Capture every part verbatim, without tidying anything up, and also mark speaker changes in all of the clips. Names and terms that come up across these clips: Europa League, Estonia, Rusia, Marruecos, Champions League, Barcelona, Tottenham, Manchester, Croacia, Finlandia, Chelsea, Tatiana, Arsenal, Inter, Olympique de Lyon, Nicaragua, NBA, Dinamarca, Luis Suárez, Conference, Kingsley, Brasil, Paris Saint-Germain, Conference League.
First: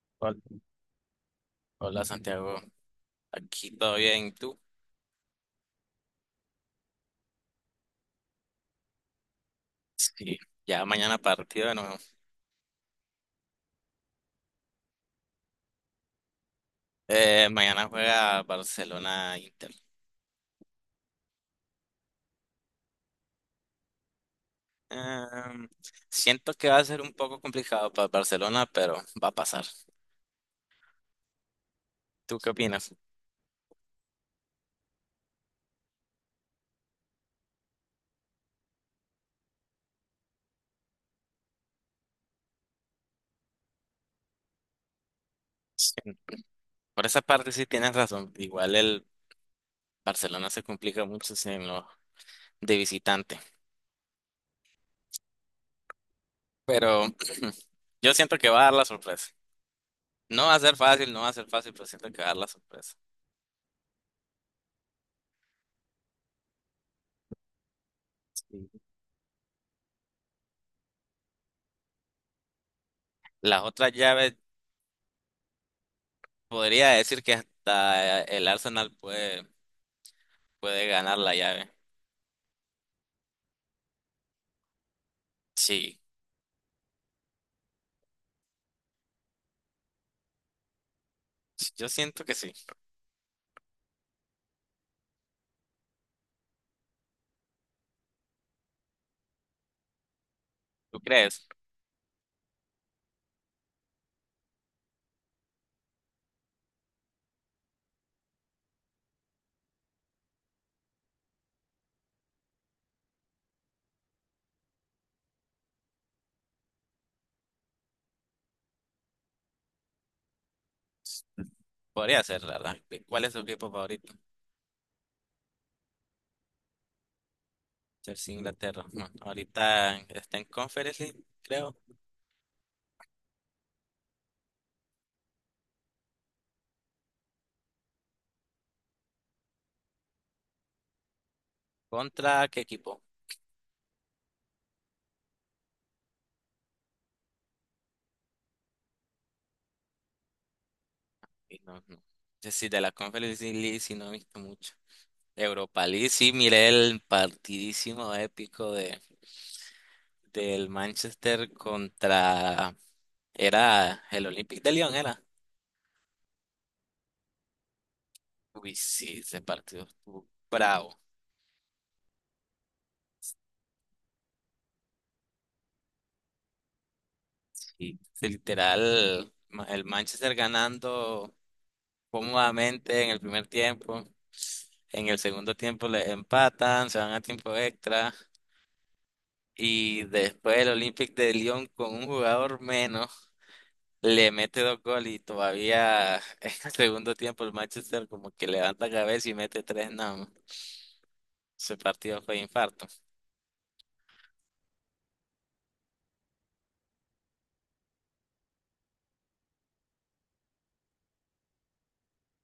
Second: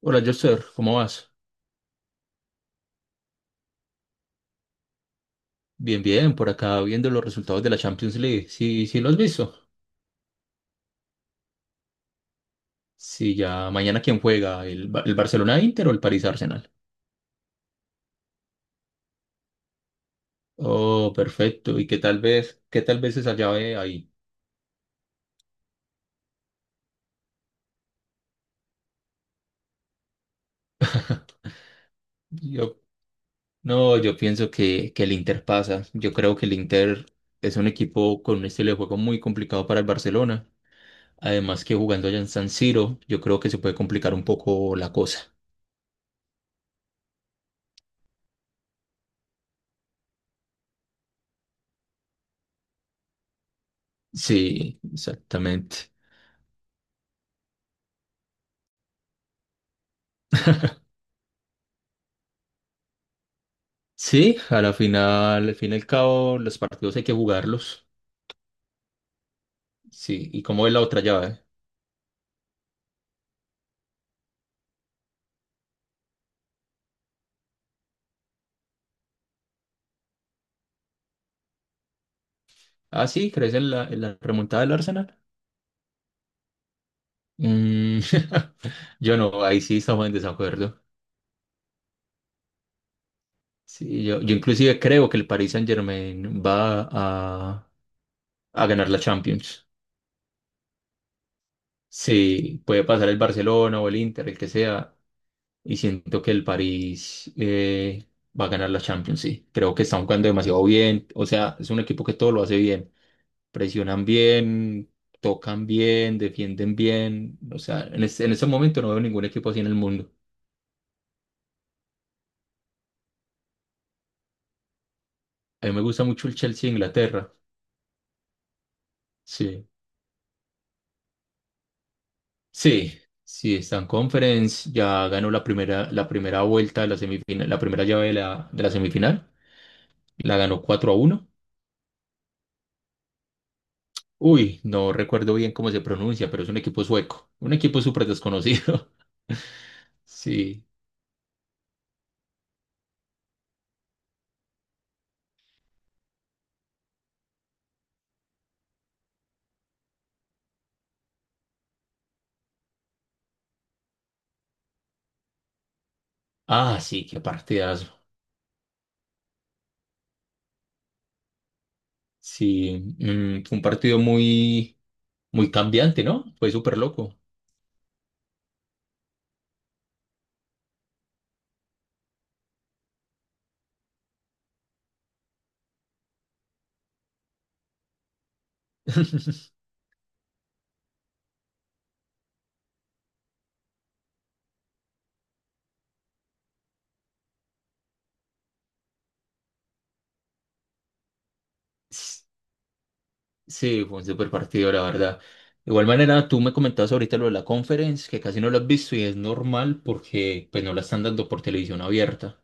Speaker 1: Hola,
Speaker 2: Hol-
Speaker 1: Joster, ¿cómo vas?
Speaker 2: Hola Santiago, aquí todo bien, ¿tú?
Speaker 1: Bien, bien, por acá viendo los resultados de la Champions League. Sí, sí, lo has visto.
Speaker 2: Sí, ya mañana partido de nuevo.
Speaker 1: Sí, ya mañana quién juega, el, Ba- el Barcelona Inter o el París Arsenal.
Speaker 2: Eh, mañana juega Barcelona-Inter.
Speaker 1: Oh, perfecto. ¿Y qué tal vez, qué tal vez esa llave ahí?
Speaker 2: Em, Siento que va a ser un poco complicado para Barcelona, pero va a pasar. ¿Tú qué
Speaker 1: Yo,
Speaker 2: opinas?
Speaker 1: no, yo pienso que, que el Inter pasa. Yo creo que el Inter es un equipo con un estilo de juego muy complicado para el Barcelona. Además que jugando allá en San Siro, yo creo que se puede complicar un poco la cosa.
Speaker 2: Sí, por esa parte sí tienes razón. Igual el Barcelona se complica mucho en lo de visitante,
Speaker 1: Sí, exactamente.
Speaker 2: pero yo siento que va a dar la sorpresa. No va a ser fácil, no va a ser fácil, pero siento que va a dar la sorpresa.
Speaker 1: Sí, a la final, al fin y al cabo, los partidos hay que jugarlos. Sí, ¿y cómo es la otra llave?
Speaker 2: Las otras llaves, podría decir que hasta el Arsenal puede, puede ganar la llave.
Speaker 1: Ah, sí, ¿crees en la, en la remontada del Arsenal?
Speaker 2: Sí,
Speaker 1: Mm. Yo no, ahí sí estamos en desacuerdo.
Speaker 2: yo siento que sí.
Speaker 1: Sí, yo, yo inclusive creo que el Paris Saint-Germain va a, a ganar la Champions.
Speaker 2: ¿Tú crees?
Speaker 1: Sí, puede pasar el Barcelona o el Inter, el que sea, y siento que el París eh, va a ganar la Champions, sí. Creo que están jugando demasiado bien, o sea, es un equipo que todo lo hace bien. Presionan bien, tocan bien, defienden bien. O sea, en ese, en ese momento no veo ningún equipo así en el mundo.
Speaker 2: Podría ser, la verdad. ¿Cuál es tu equipo favorito?
Speaker 1: A mí me gusta mucho el Chelsea de Inglaterra.
Speaker 2: Chelsea, Inglaterra. No,
Speaker 1: Sí.
Speaker 2: ahorita está en Conference League, creo.
Speaker 1: Sí, sí, está en Conference, ya ganó la primera, la primera vuelta de la semifinal, la primera llave de la, de la semifinal, la ganó cuatro a uno.
Speaker 2: ¿Contra qué equipo?
Speaker 1: Uy, no recuerdo bien cómo se pronuncia, pero es un equipo sueco, un equipo súper desconocido. Sí.
Speaker 2: Y no, no. Sí, de la Conference League sí no he visto mucho. Europa League, sí, miré el partidísimo épico de del Manchester contra era el Olympique de Lyon, era.
Speaker 1: Ah, sí, qué partidazo.
Speaker 2: Uy, sí, ese partido estuvo bravo.
Speaker 1: Sí, mm, fue un partido muy, Muy cambiante, ¿no? Fue súper loco.
Speaker 2: Sí, sí, literal, ma- el Manchester ganando cómodamente en el primer tiempo. En el segundo tiempo le empatan, se van a tiempo extra. Y después el Olympique de Lyon con un jugador menos. Le mete dos goles y todavía en el segundo tiempo el Manchester como que levanta cabeza y mete tres. No, ese partido fue infarto.
Speaker 1: Sí, fue un súper partido, la verdad. De igual manera, tú me comentabas ahorita lo de la conference, que casi no lo has visto y es normal porque pues no la están dando por televisión abierta.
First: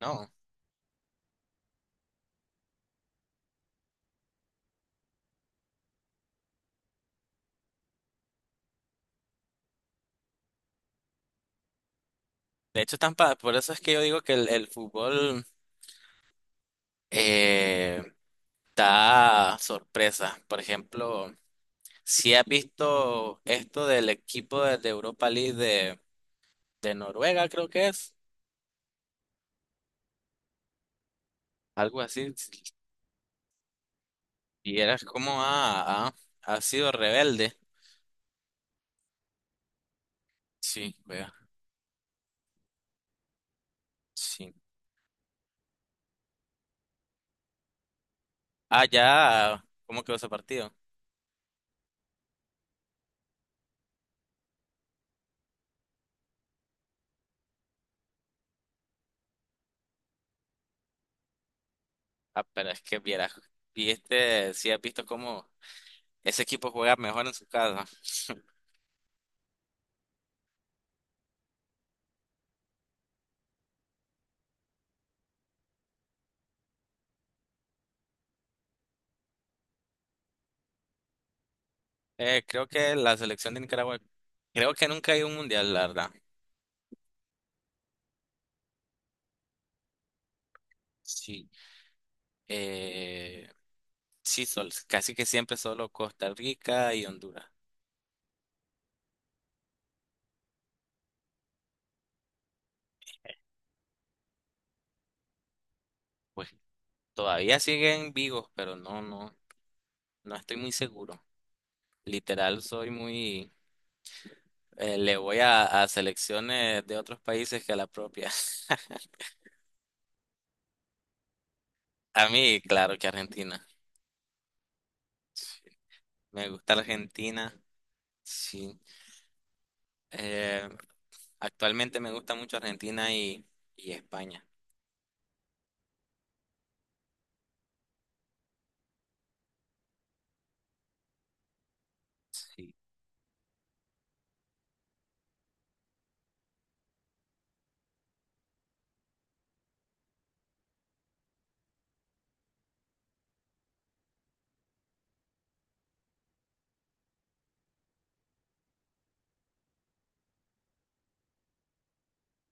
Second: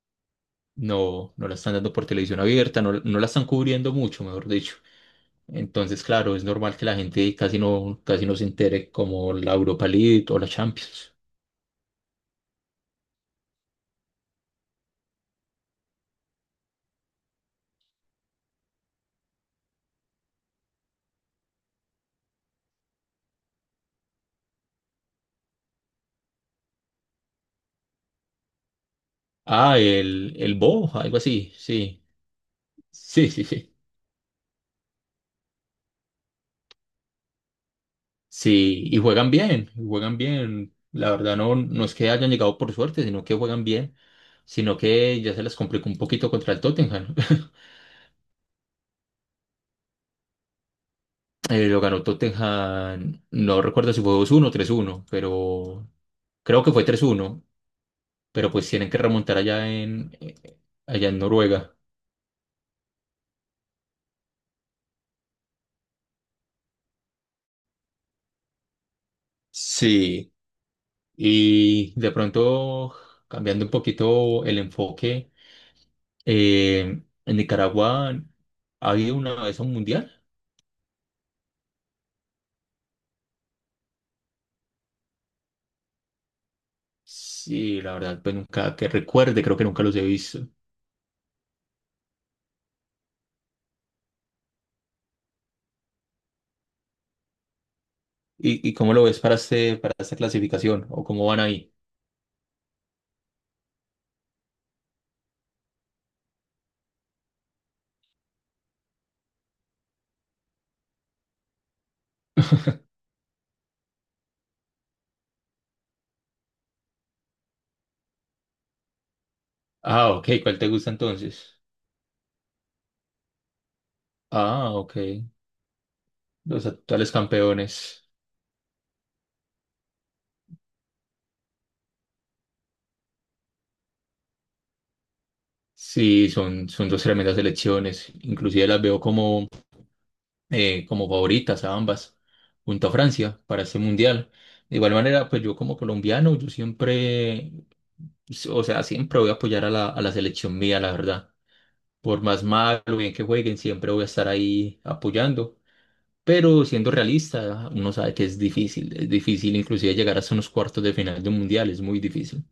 Speaker 2: No.
Speaker 1: No, no la están dando por televisión abierta, no, no la están cubriendo mucho, mejor dicho. Entonces, claro, es normal que la gente casi no, casi no se entere como la Europa League o la Champions.
Speaker 2: De hecho, tan pa- por eso es que yo digo que el, el fútbol eh, da sorpresa. Por ejemplo, si has visto esto del equipo de, de Europa League de, de Noruega, creo que es,
Speaker 1: Ah, el, el Bo, algo así,
Speaker 2: algo
Speaker 1: sí.
Speaker 2: así,
Speaker 1: Sí, sí, sí.
Speaker 2: y eras como ha, ha, ha sido rebelde.
Speaker 1: Sí, y juegan bien, y juegan bien.
Speaker 2: Sí,
Speaker 1: La
Speaker 2: vea,
Speaker 1: verdad no, no es que hayan llegado por suerte, sino que juegan bien,
Speaker 2: sí.
Speaker 1: sino que ya se les complicó un poquito contra el Tottenham.
Speaker 2: Ah, ya, ¿cómo quedó ese partido?
Speaker 1: Eh, lo ganó Tottenham, no recuerdo si fue dos uno o tres uno, pero creo que fue tres uno, pero pues tienen que remontar allá en, eh, allá en Noruega.
Speaker 2: Ah, pero es que vieras, viste, si has visto cómo ese equipo juega mejor en su casa.
Speaker 1: Sí, y de pronto, cambiando un poquito el enfoque, eh, en Nicaragua ha habido una vez un mundial.
Speaker 2: Eh, creo que la selección de Nicaragua, creo que nunca hay un mundial, la verdad.
Speaker 1: Sí, la verdad, pues nunca que recuerde, creo que nunca los he visto.
Speaker 2: Sí. Eh, sí, sol- casi que siempre solo Costa Rica y Honduras.
Speaker 1: ¿Y, y cómo lo ves para este, para esta clasificación? ¿O cómo van ahí?
Speaker 2: Pues todavía siguen vivos, pero no, no, no estoy muy seguro. Literal, soy muy, eh, le voy a, a selecciones de otros países que a la propia.
Speaker 1: Ah, ok, ¿cuál te gusta entonces?
Speaker 2: A mí, claro que Argentina.
Speaker 1: Ah, ok,
Speaker 2: Sí, me
Speaker 1: los
Speaker 2: gusta
Speaker 1: actuales
Speaker 2: Argentina.
Speaker 1: campeones.
Speaker 2: Sí. Eh, Actualmente me gusta mucho Argentina y, y España.
Speaker 1: Sí, son, son dos tremendas selecciones. Inclusive las veo como, eh, como favoritas a ambas,
Speaker 2: Sí.
Speaker 1: junto a Francia, para este mundial. De igual manera, pues yo como colombiano, yo siempre, o sea, siempre voy a apoyar a la, a la selección mía, la verdad. Por más mal o bien que jueguen, siempre voy a estar ahí apoyando. Pero siendo realista, uno sabe que es difícil. Es difícil inclusive llegar hasta unos cuartos de final de un mundial, es muy difícil.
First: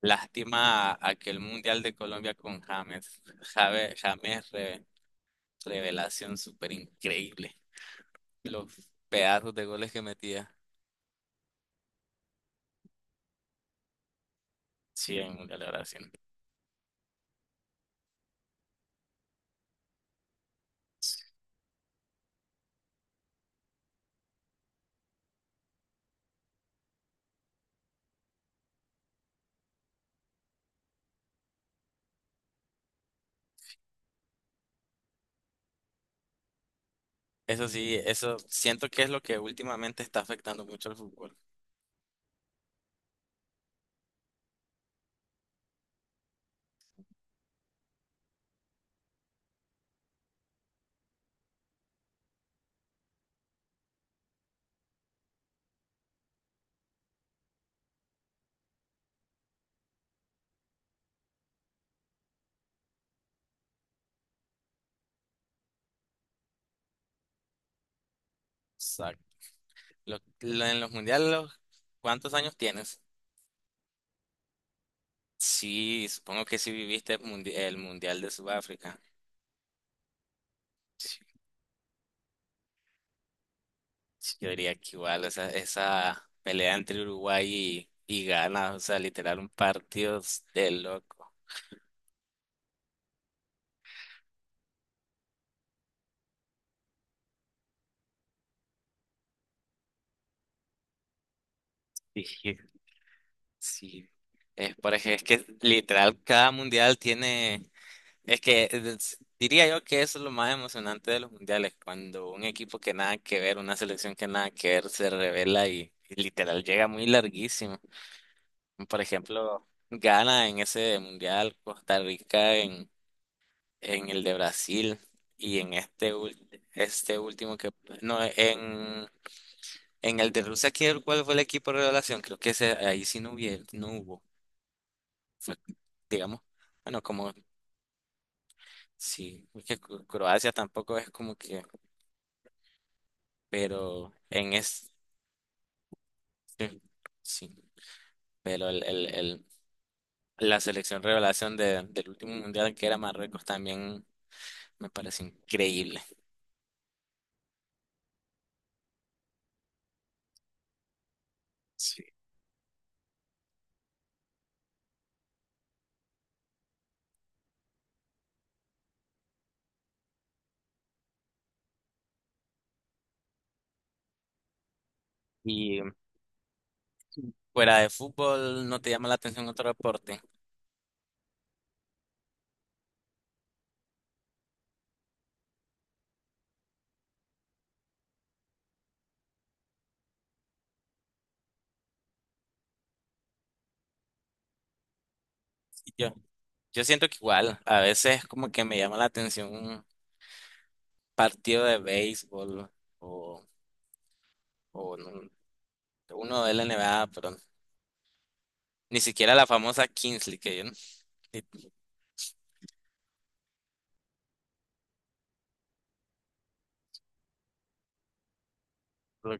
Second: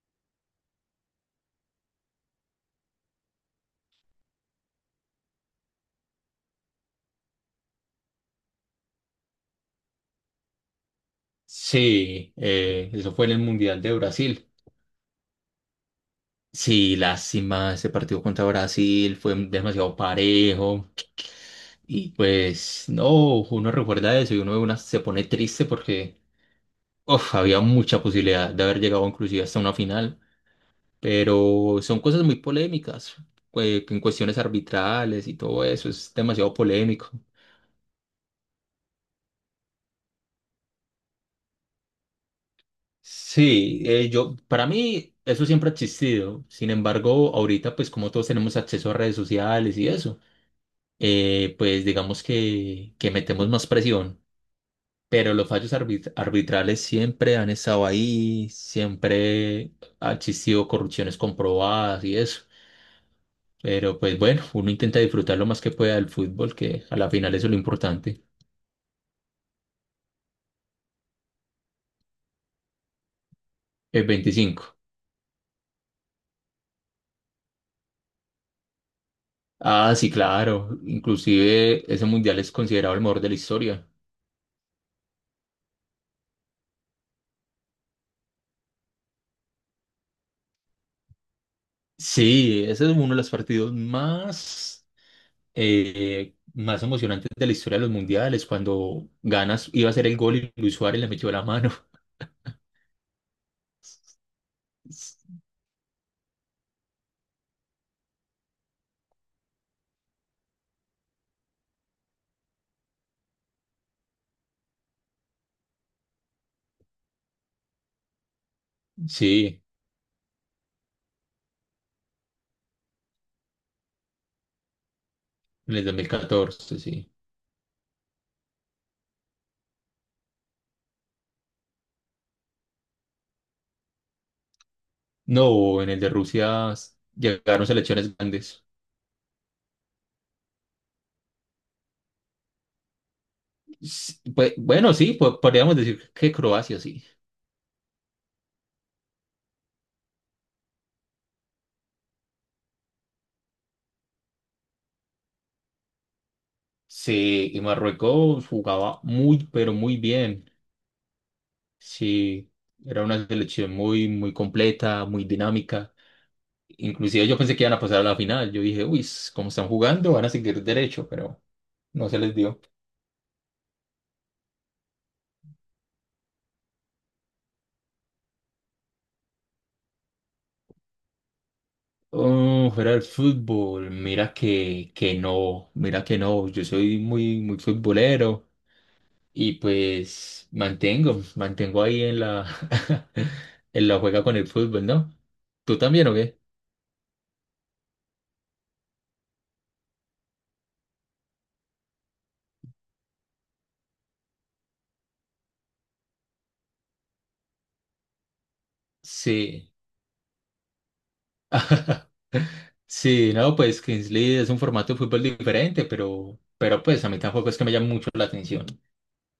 Speaker 2: Lástima a- aquel Mundial de Colombia con James. Jave- James, re- revelación súper increíble. Los pedazos de goles que metía.
Speaker 1: Sí, eh, eso fue en el Mundial de Brasil.
Speaker 2: Sí, en el Mundial de Brasil.
Speaker 1: Sí, lástima, ese partido contra Brasil fue demasiado parejo. Y pues no, uno recuerda eso y uno de una se pone triste porque uf, había mucha posibilidad de haber llegado inclusive hasta una final. Pero son cosas muy polémicas, eh, en cuestiones arbitrales y todo eso, es demasiado polémico.
Speaker 2: Eso sí, eso siento que es lo que últimamente está afectando mucho al fútbol.
Speaker 1: Sí, eh, yo, para mí eso siempre ha existido. Sin embargo, ahorita pues como todos tenemos acceso a redes sociales y eso, eh, pues digamos que, que metemos más presión. Pero los fallos arbit- arbitrales siempre han estado ahí, siempre ha existido corrupciones comprobadas y eso. Pero pues bueno, uno intenta disfrutar lo más que pueda del fútbol, que a la final eso es lo importante.
Speaker 2: Exacto. Lo- lo- en los mundiales, los- ¿cuántos años tienes?
Speaker 1: El veinticinco.
Speaker 2: Sí, supongo que sí viviste el mundi- el Mundial de Sudáfrica.
Speaker 1: Ah, sí, claro. Inclusive ese mundial es considerado el mejor de la historia.
Speaker 2: Sí, yo diría que igual, o sea, esa pelea entre Uruguay y, y Ghana, o sea, literal un partido de loco.
Speaker 1: Sí, ese es uno de los partidos más, eh, más emocionantes de la historia de los mundiales, cuando ganas, iba a ser el gol y Luis Suárez le metió la mano.
Speaker 2: Sí, sí. Es, por ej- es que literal cada mundial tiene, es que es- diría yo que eso es lo más emocionante de los mundiales, cuando un equipo que nada que ver, una selección que nada que ver se revela y, y literal llega muy larguísimo. Por
Speaker 1: Sí,
Speaker 2: ejemplo, Ghana en ese mundial, Costa Rica en el de Brasil y en
Speaker 1: en el dos mil
Speaker 2: este, ul-
Speaker 1: catorce sí.
Speaker 2: este último que... No, en, en el de Rusia, ¿quién ¿cuál fue el equipo de revelación? Creo que ese, ahí sí no hubiera, no hubo,
Speaker 1: No, en el de
Speaker 2: digamos.
Speaker 1: Rusia
Speaker 2: Bueno, como
Speaker 1: llegaron selecciones grandes.
Speaker 2: sí, porque Cro- Croacia tampoco es como que... Pero
Speaker 1: S-
Speaker 2: en
Speaker 1: pues,
Speaker 2: este...
Speaker 1: bueno, sí, po- podríamos decir que Croacia, sí.
Speaker 2: Sí, pero el, el, el- la selección revelación de- del último mundial que era Marruecos también me parece increíble.
Speaker 1: Sí, y Marruecos jugaba muy, pero muy bien.
Speaker 2: Sí.
Speaker 1: Sí, era una selección muy, muy completa, muy dinámica. Inclusive yo pensé que iban a pasar a la final. Yo dije, uy, s- como están jugando, van a seguir derecho, pero no se les dio.
Speaker 2: Y fuera de fútbol, ¿no te llama la atención otro deporte?
Speaker 1: Oh, fuera del fútbol, mira que, que no, mira que no. Yo soy muy, muy futbolero y pues mantengo, mantengo ahí en la, en la juega con el fútbol, ¿no? ¿Tú también o qué?
Speaker 2: Yo siento que igual, a veces como que me llama la atención un partido de béisbol o, o no- uno de la N B A, pero ni siquiera la
Speaker 1: Sí.
Speaker 2: famosa Kingsley, que yo no- ni-
Speaker 1: Sí, no, pues Kingsley es un formato de fútbol diferente, pero, pero pues a mí tampoco es que me llame mucho la atención.
Speaker 2: lo o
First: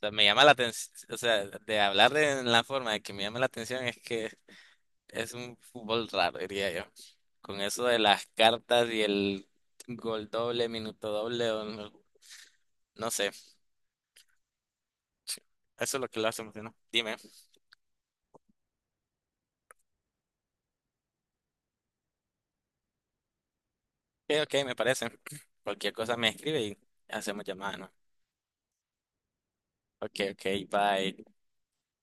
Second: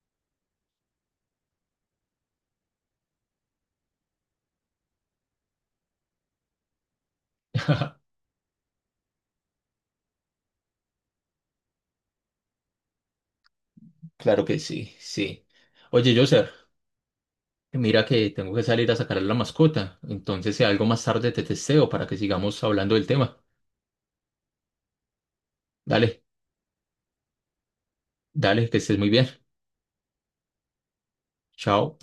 Speaker 2: sea, me llama la atención, o sea, de hablar de la forma de que me llama la atención es que es un fútbol raro, diría yo. Con eso de las cartas y el gol doble, minuto doble, o no, no sé,
Speaker 1: Claro que sí, sí.
Speaker 2: eso es lo
Speaker 1: Oye,
Speaker 2: que lo hace
Speaker 1: Joser,
Speaker 2: emocionante. Dime,
Speaker 1: mira que tengo que salir a sacar a la mascota, entonces si algo más tarde te testeo para que sigamos hablando del tema.
Speaker 2: ok, ok, me parece. Cualquier cosa
Speaker 1: Dale,
Speaker 2: me escribe y hacemos llamada, ¿no?
Speaker 1: dale, que estés muy bien.
Speaker 2: Ok, ok, bye.
Speaker 1: Chao.